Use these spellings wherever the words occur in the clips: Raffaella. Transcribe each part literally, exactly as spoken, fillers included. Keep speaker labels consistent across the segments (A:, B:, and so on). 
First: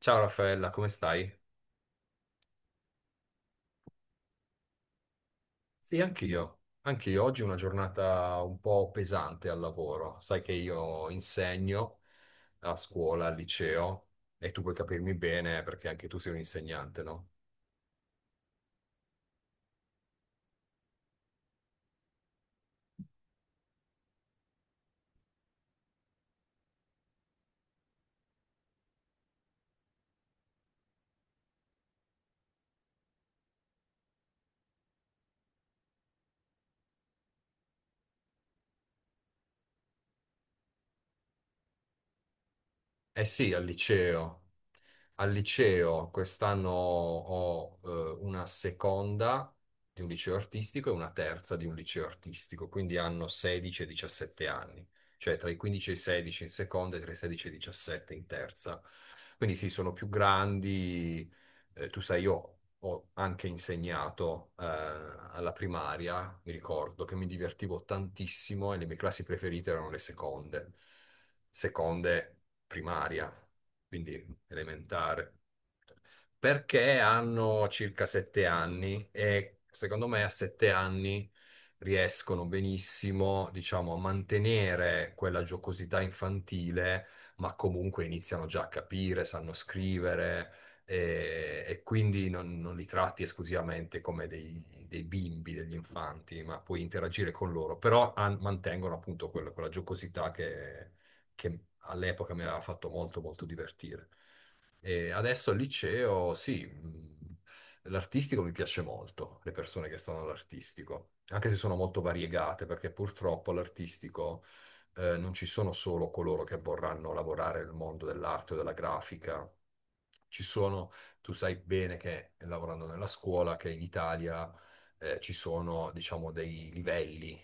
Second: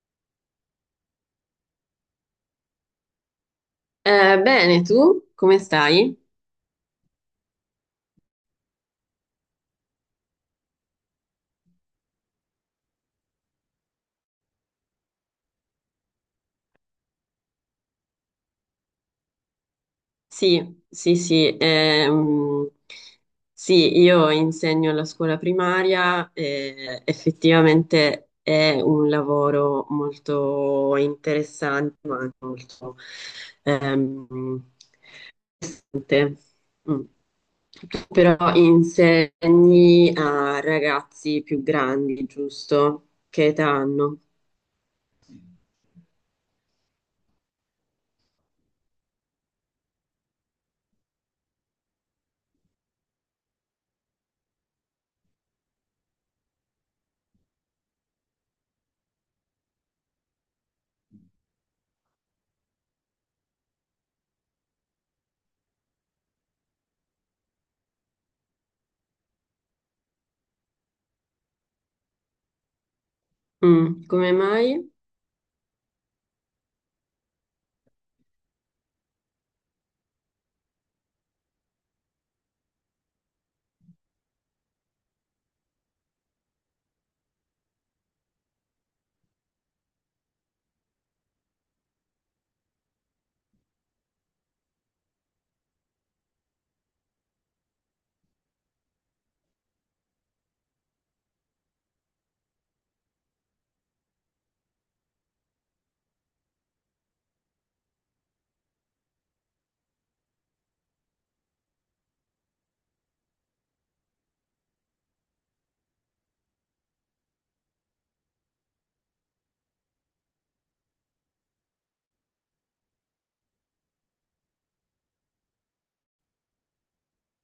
A: Ciao Raffaella, come stai?
B: Eh, bene, tu come
A: Sì,
B: stai?
A: anch'io. Anch'io oggi è una giornata un po' pesante al lavoro. Sai che io insegno a scuola, al liceo, e tu puoi capirmi bene perché anche tu sei un insegnante, no?
B: Sì, sì, sì, ehm, sì, io insegno alla scuola primaria e effettivamente è un lavoro molto interessante, ma anche molto ehm, pesante. Mm. Tu Però insegni a ragazzi più grandi, giusto?
A: Eh
B: Che
A: sì, al
B: età hanno?
A: liceo. Al liceo quest'anno ho eh, una seconda di un liceo artistico e una terza di un liceo artistico, quindi hanno sedici e diciassette anni, cioè tra i quindici e i sedici in seconda e tra i sedici e i diciassette in terza. Quindi sì, sono più grandi. Eh, tu sai, io ho anche insegnato eh, alla primaria, mi ricordo che mi divertivo tantissimo e le mie classi preferite erano le seconde, seconde primaria.
B: Mm,
A: Quindi
B: Come mai?
A: elementare, perché hanno circa sette anni e secondo me a sette anni riescono benissimo, diciamo, a mantenere quella giocosità infantile, ma comunque iniziano già a capire, sanno scrivere. E, e quindi non, non li tratti esclusivamente come dei, dei bimbi, degli infanti, ma puoi interagire con loro, però han- mantengono appunto quella, quella giocosità che, che all'epoca mi aveva fatto molto, molto divertire. E adesso al liceo, sì, mh, l'artistico mi piace molto, le persone che stanno all'artistico, anche se sono molto variegate, perché purtroppo all'artistico eh, non ci sono solo coloro che vorranno lavorare nel mondo dell'arte o della grafica. Ci sono, tu sai bene che lavorando nella scuola, che in Italia eh, ci sono, diciamo, dei livelli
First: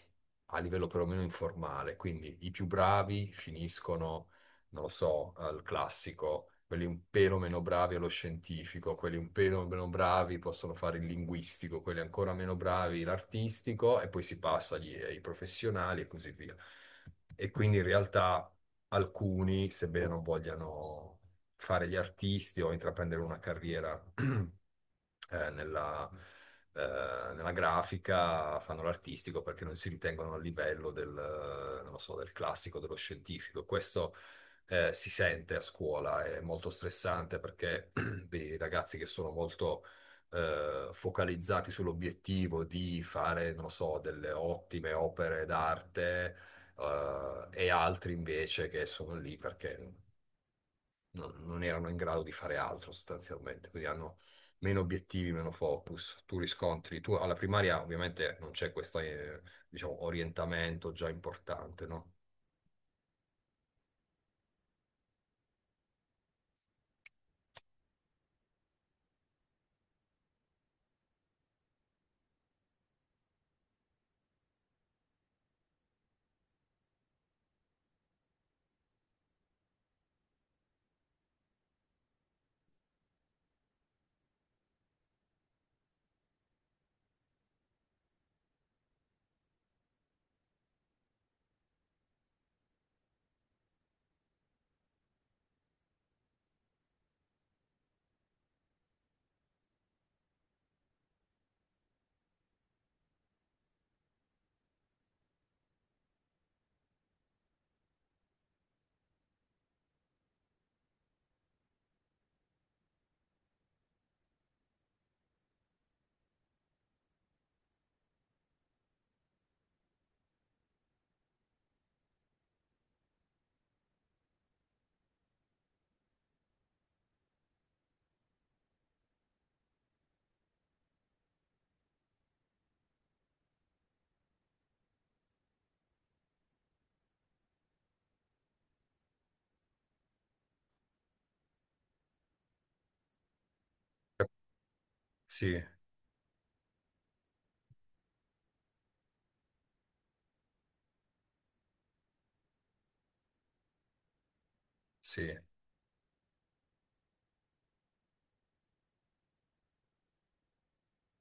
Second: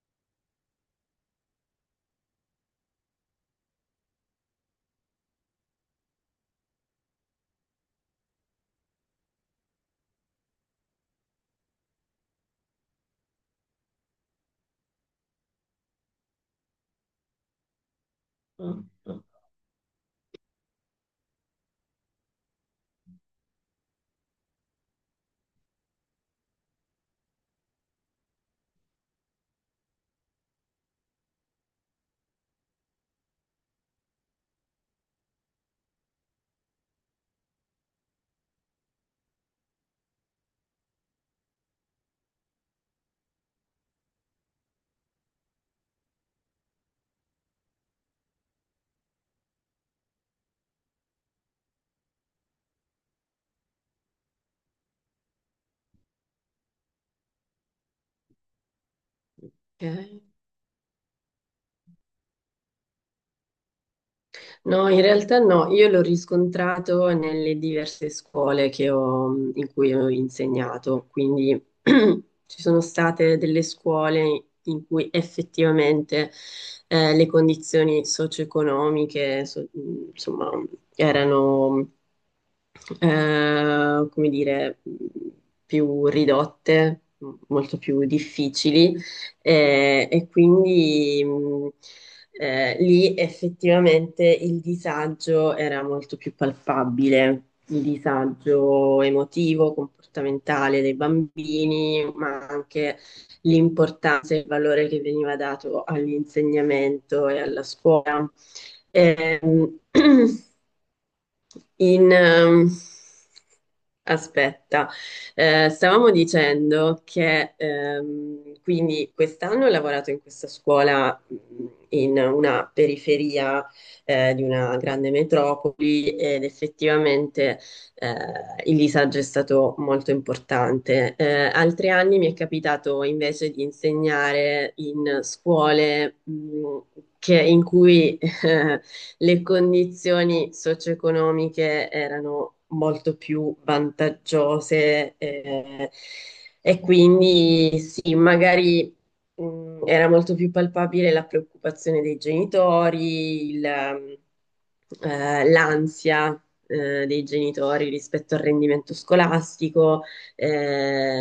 A: a livello perlomeno informale. Quindi i più bravi finiscono, non lo so, al classico, quelli un pelo meno bravi allo scientifico, quelli un pelo meno bravi possono fare il linguistico, quelli ancora meno bravi l'artistico e poi si passa agli- ai professionali e così via. E quindi in realtà
B: Ok.
A: alcuni, sebbene non vogliano fare gli artisti o intraprendere una carriera eh, nella, eh, nella grafica fanno l'artistico perché non si ritengono a livello del, eh, non lo so, del classico, dello scientifico. Questo eh, si sente a scuola, è molto stressante perché dei ragazzi che sono molto eh, focalizzati sull'obiettivo di fare, non lo so, delle ottime opere d'arte eh, e altri invece che sono lì perché non, non erano in grado di fare altro sostanzialmente, quindi hanno meno obiettivi, meno focus, tu riscontri, tu alla primaria ovviamente non c'è questo, eh, diciamo, orientamento già importante, no?
B: No, in realtà no, io l'ho riscontrato nelle diverse scuole che ho- in cui ho insegnato, quindi ci sono state delle scuole in cui effettivamente eh, le condizioni socio-economiche, so- insomma, erano, eh, come dire, più ridotte, molto più difficili eh, e quindi mh, eh, lì effettivamente il disagio era molto più palpabile, il disagio emotivo, comportamentale dei bambini, ma anche l'importanza e il valore che veniva dato all'insegnamento e alla scuola. Ehm, in, ehm, aspetta, eh, stavamo dicendo che ehm, quindi quest'anno ho lavorato in questa scuola mh, in una periferia eh, di una grande metropoli ed effettivamente eh, il disagio è stato molto importante. Eh, altri anni mi è capitato invece di insegnare in scuole mh, che- in cui eh, le condizioni socio-economiche erano molto più vantaggiose
A: Sì,
B: eh, e quindi sì, magari mh, era molto più palpabile la preoccupazione dei genitori, il,
A: sì.
B: eh, l'ansia eh, dei genitori rispetto al rendimento scolastico.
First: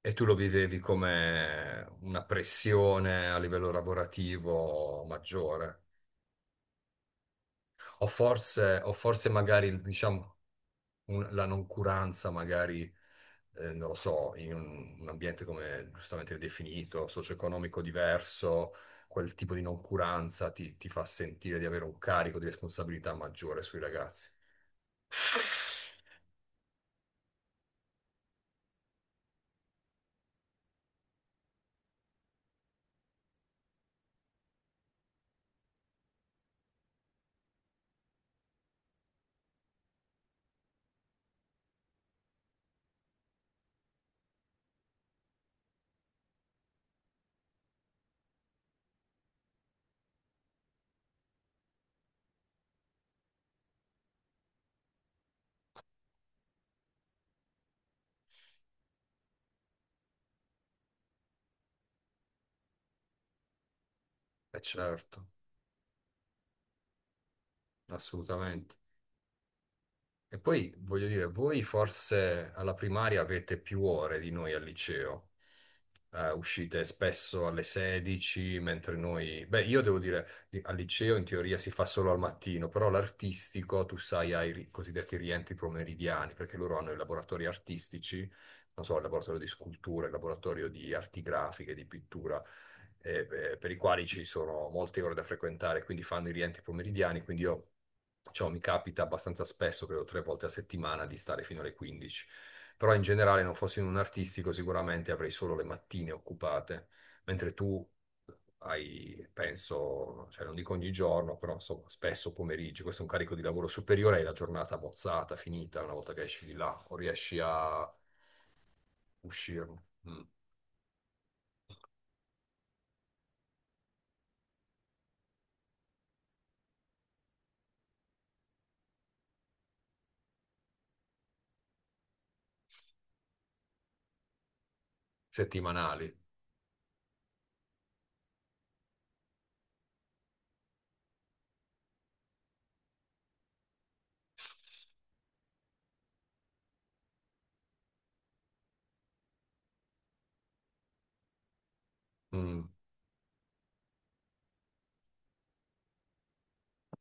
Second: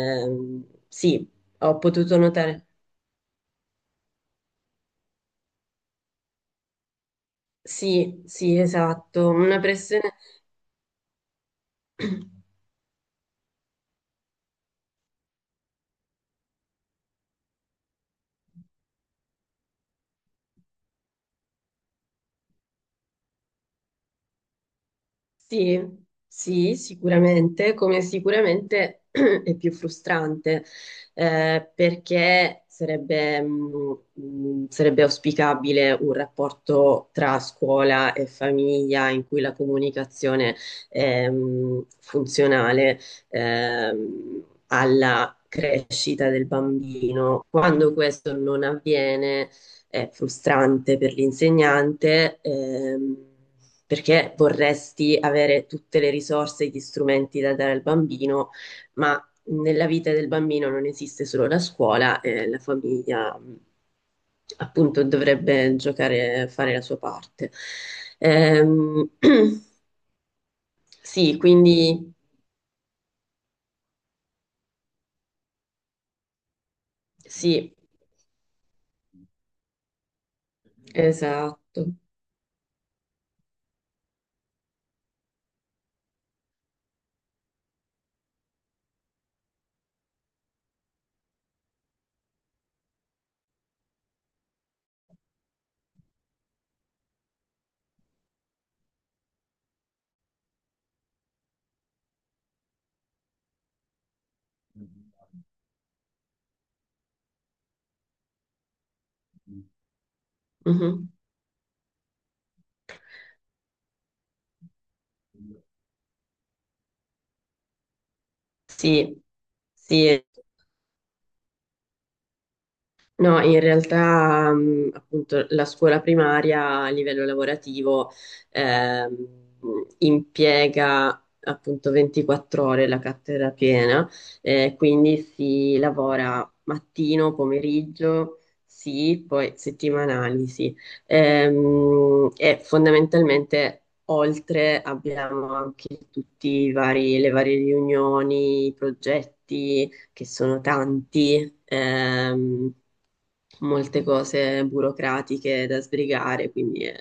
A: E tu lo vivevi
B: sì, ho
A: come
B: potuto
A: una
B: notare.
A: pressione a livello lavorativo maggiore, o
B: Sì, sì,
A: forse, o forse
B: esatto, una
A: magari,
B: pressione.
A: diciamo, un- la noncuranza magari eh, non lo so, in un, un ambiente come giustamente definito, socio-economico diverso, quel tipo di noncuranza ti, ti fa sentire di avere un carico di responsabilità maggiore sui ragazzi.
B: Sì, sì, sicuramente, come sicuramente è più frustrante, eh, perché sarebbe, mh, mh, sarebbe auspicabile un rapporto tra scuola e famiglia in cui la comunicazione è, mh, funzionale, ehm, alla crescita del bambino. Quando questo non avviene, è frustrante per l'insegnante, ehm, perché vorresti avere tutte le risorse e gli strumenti da dare al bambino, ma nella vita del bambino non esiste solo la scuola e la famiglia mh,
A: E
B: appunto
A: certo,
B: dovrebbe giocare, fare la sua parte.
A: assolutamente.
B: Ehm,
A: E poi voglio dire,
B: sì,
A: voi
B: quindi
A: forse alla primaria avete più ore di noi al liceo. Eh, uscite spesso alle
B: sì,
A: sedici, mentre noi, beh, io devo dire, li- al liceo in teoria si fa
B: esatto.
A: solo al mattino, però l'artistico, tu sai, ha i ri- cosiddetti rientri pomeridiani, perché loro hanno i laboratori artistici, non so, il laboratorio di scultura, il laboratorio di arti grafiche, di pittura, eh, eh, per i quali ci sono molte ore da frequentare, quindi fanno i rientri pomeridiani, quindi io... Ciò mi capita abbastanza spesso, credo tre volte a settimana, di stare fino alle quindici. Però in generale non fossi in un artistico sicuramente avrei solo le mattine occupate, mentre tu hai, penso, cioè non dico ogni
B: Mhm.
A: giorno, però insomma spesso pomeriggi, questo è un carico di lavoro superiore, hai la giornata mozzata, finita una volta che esci di là o riesci a
B: Sì,
A: uscirne.
B: sì.
A: Mm.
B: No, in realtà, mh, appunto, la scuola primaria a livello lavorativo ehm, impiega appunto ventiquattro ore la cattedra piena, eh, quindi si
A: Settimanali.
B: lavora mattino, pomeriggio, sì, poi settimanali, sì. Ehm, e fondamentalmente oltre abbiamo anche tutti i vari, le varie riunioni, i progetti che sono tanti,
A: Mm,
B: ehm, molte cose burocratiche da sbrigare, quindi è,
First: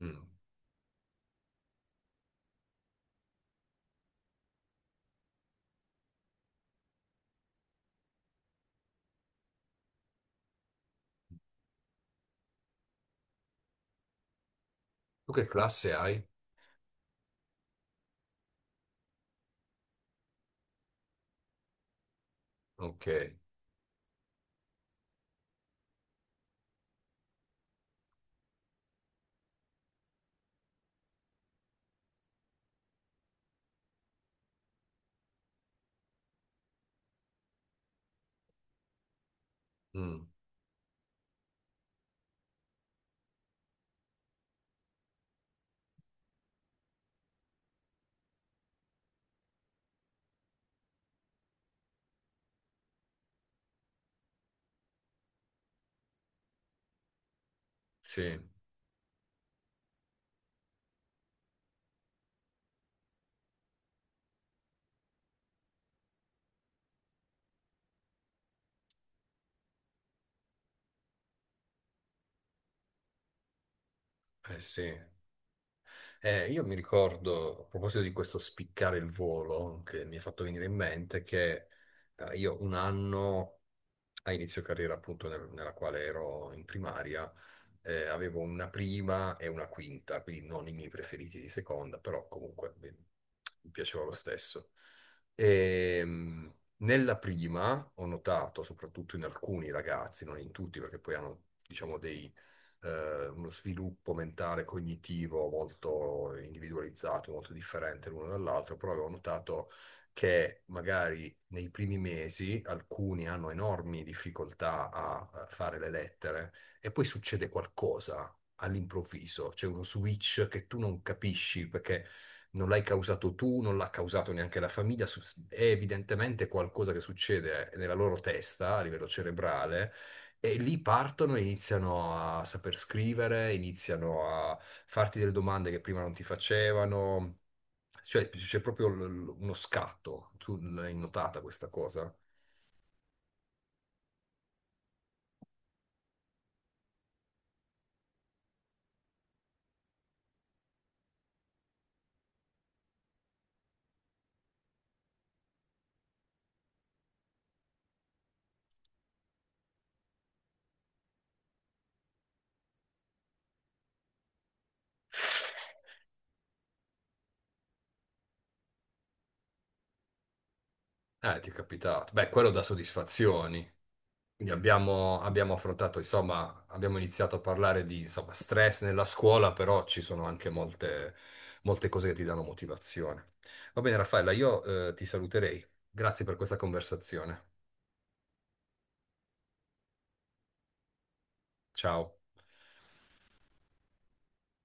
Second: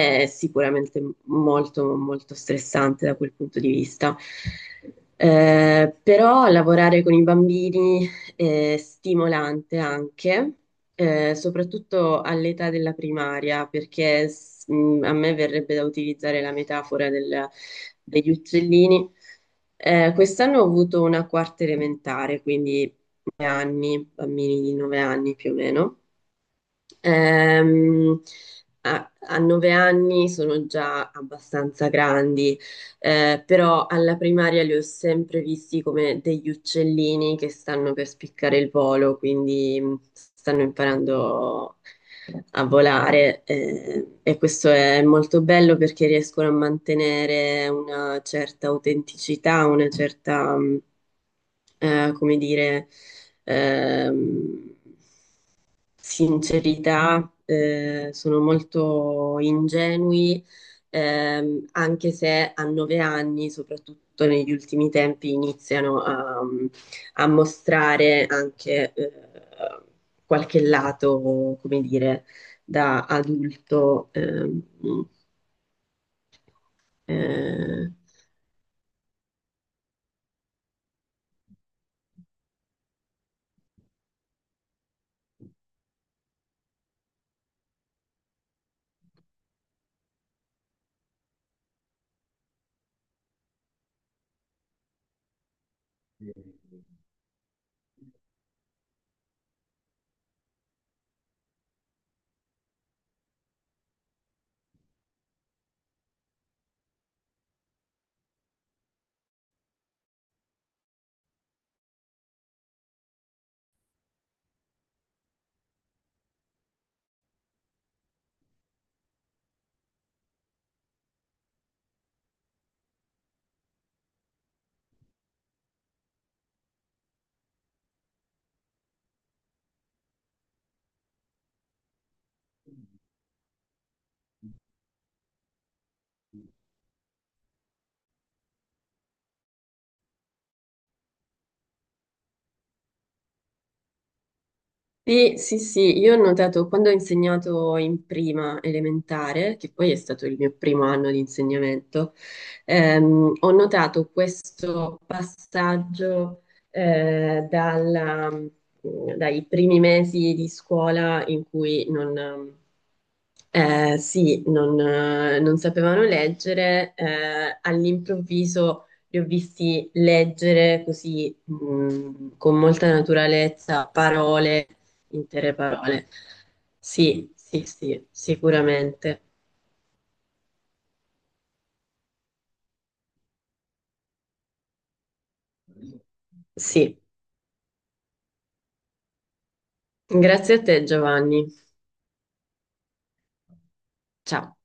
A: mm.
B: sicuramente molto, molto stressante da quel punto di vista. Eh, però lavorare con i bambini eh, stimolante anche, eh, soprattutto all'età della primaria, perché s- mh, a
A: Tu
B: me
A: che
B: verrebbe da
A: classe hai?
B: utilizzare la metafora del- degli uccellini. Eh, quest'anno ho avuto una quarta elementare, quindi
A: Ok.
B: nove anni, bambini di nove anni più o meno. Ehm, a, a nove anni sono già abbastanza grandi, eh, però alla primaria li ho sempre visti come degli uccellini che stanno per spiccare il volo, quindi mh,
A: Mm,
B: stanno imparando a volare, eh, e questo è molto bello perché riescono a mantenere una certa autenticità, una certa, mh, eh, come dire, ehm, sincerità, eh,
A: Sì,
B: sono molto ingenui, ehm, anche se a nove anni, soprattutto negli ultimi tempi, iniziano a, a mostrare anche eh, qualche lato, come dire, da adulto.
A: eh
B: ehm,
A: sì. Eh, io mi ricordo, a
B: eh,
A: proposito di questo spiccare il volo, che mi ha fatto venire in mente che eh, io un anno a inizio carriera, appunto, nel- nella quale ero in primaria, eh, avevo una prima e una quinta, quindi non i miei preferiti di seconda, però comunque beh, mi piaceva lo stesso. Ehm, nella prima ho notato, soprattutto in alcuni ragazzi, non in tutti, perché poi hanno, diciamo, dei, eh, uno sviluppo mentale, cognitivo molto individualizzato, molto differente l'uno dall'altro, però avevo notato che magari nei primi mesi alcuni hanno enormi difficoltà a eh, fare le lettere e poi succede qualcosa all'improvviso, c'è uno switch che tu non capisci perché non l'hai causato tu, non l'ha causato neanche la famiglia, su- è evidentemente qualcosa che succede nella loro testa a livello cerebrale. E lì partono e iniziano a saper scrivere, iniziano a farti delle domande che prima non ti facevano, cioè, c'è proprio l- l- uno scatto. Tu l'hai notata questa cosa?
B: Sì, sì, sì, io ho notato quando ho insegnato in prima elementare, che poi è stato il mio primo anno di insegnamento, ehm, ho notato questo passaggio eh, dalla- mm, dai primi mesi di scuola in cui non, eh, sì, non, eh, non sapevano leggere, eh, all'improvviso li ho visti leggere così,
A: Eh, ti è capitato. Beh,
B: mh,
A: quello
B: con
A: dà
B: molta
A: soddisfazioni.
B: naturalezza,
A: Quindi
B: parole,
A: abbiamo, abbiamo
B: intere
A: affrontato,
B: parole.
A: insomma, abbiamo
B: Sì,
A: iniziato a
B: sì,
A: parlare di,
B: sì,
A: insomma, stress nella
B: sicuramente.
A: scuola, però ci sono anche molte, molte cose che ti danno motivazione. Va bene, Raffaella, io, eh, ti saluterei. Grazie per questa
B: Sì.
A: conversazione.
B: Grazie a te, Giovanni.
A: Ciao.
B: Ciao.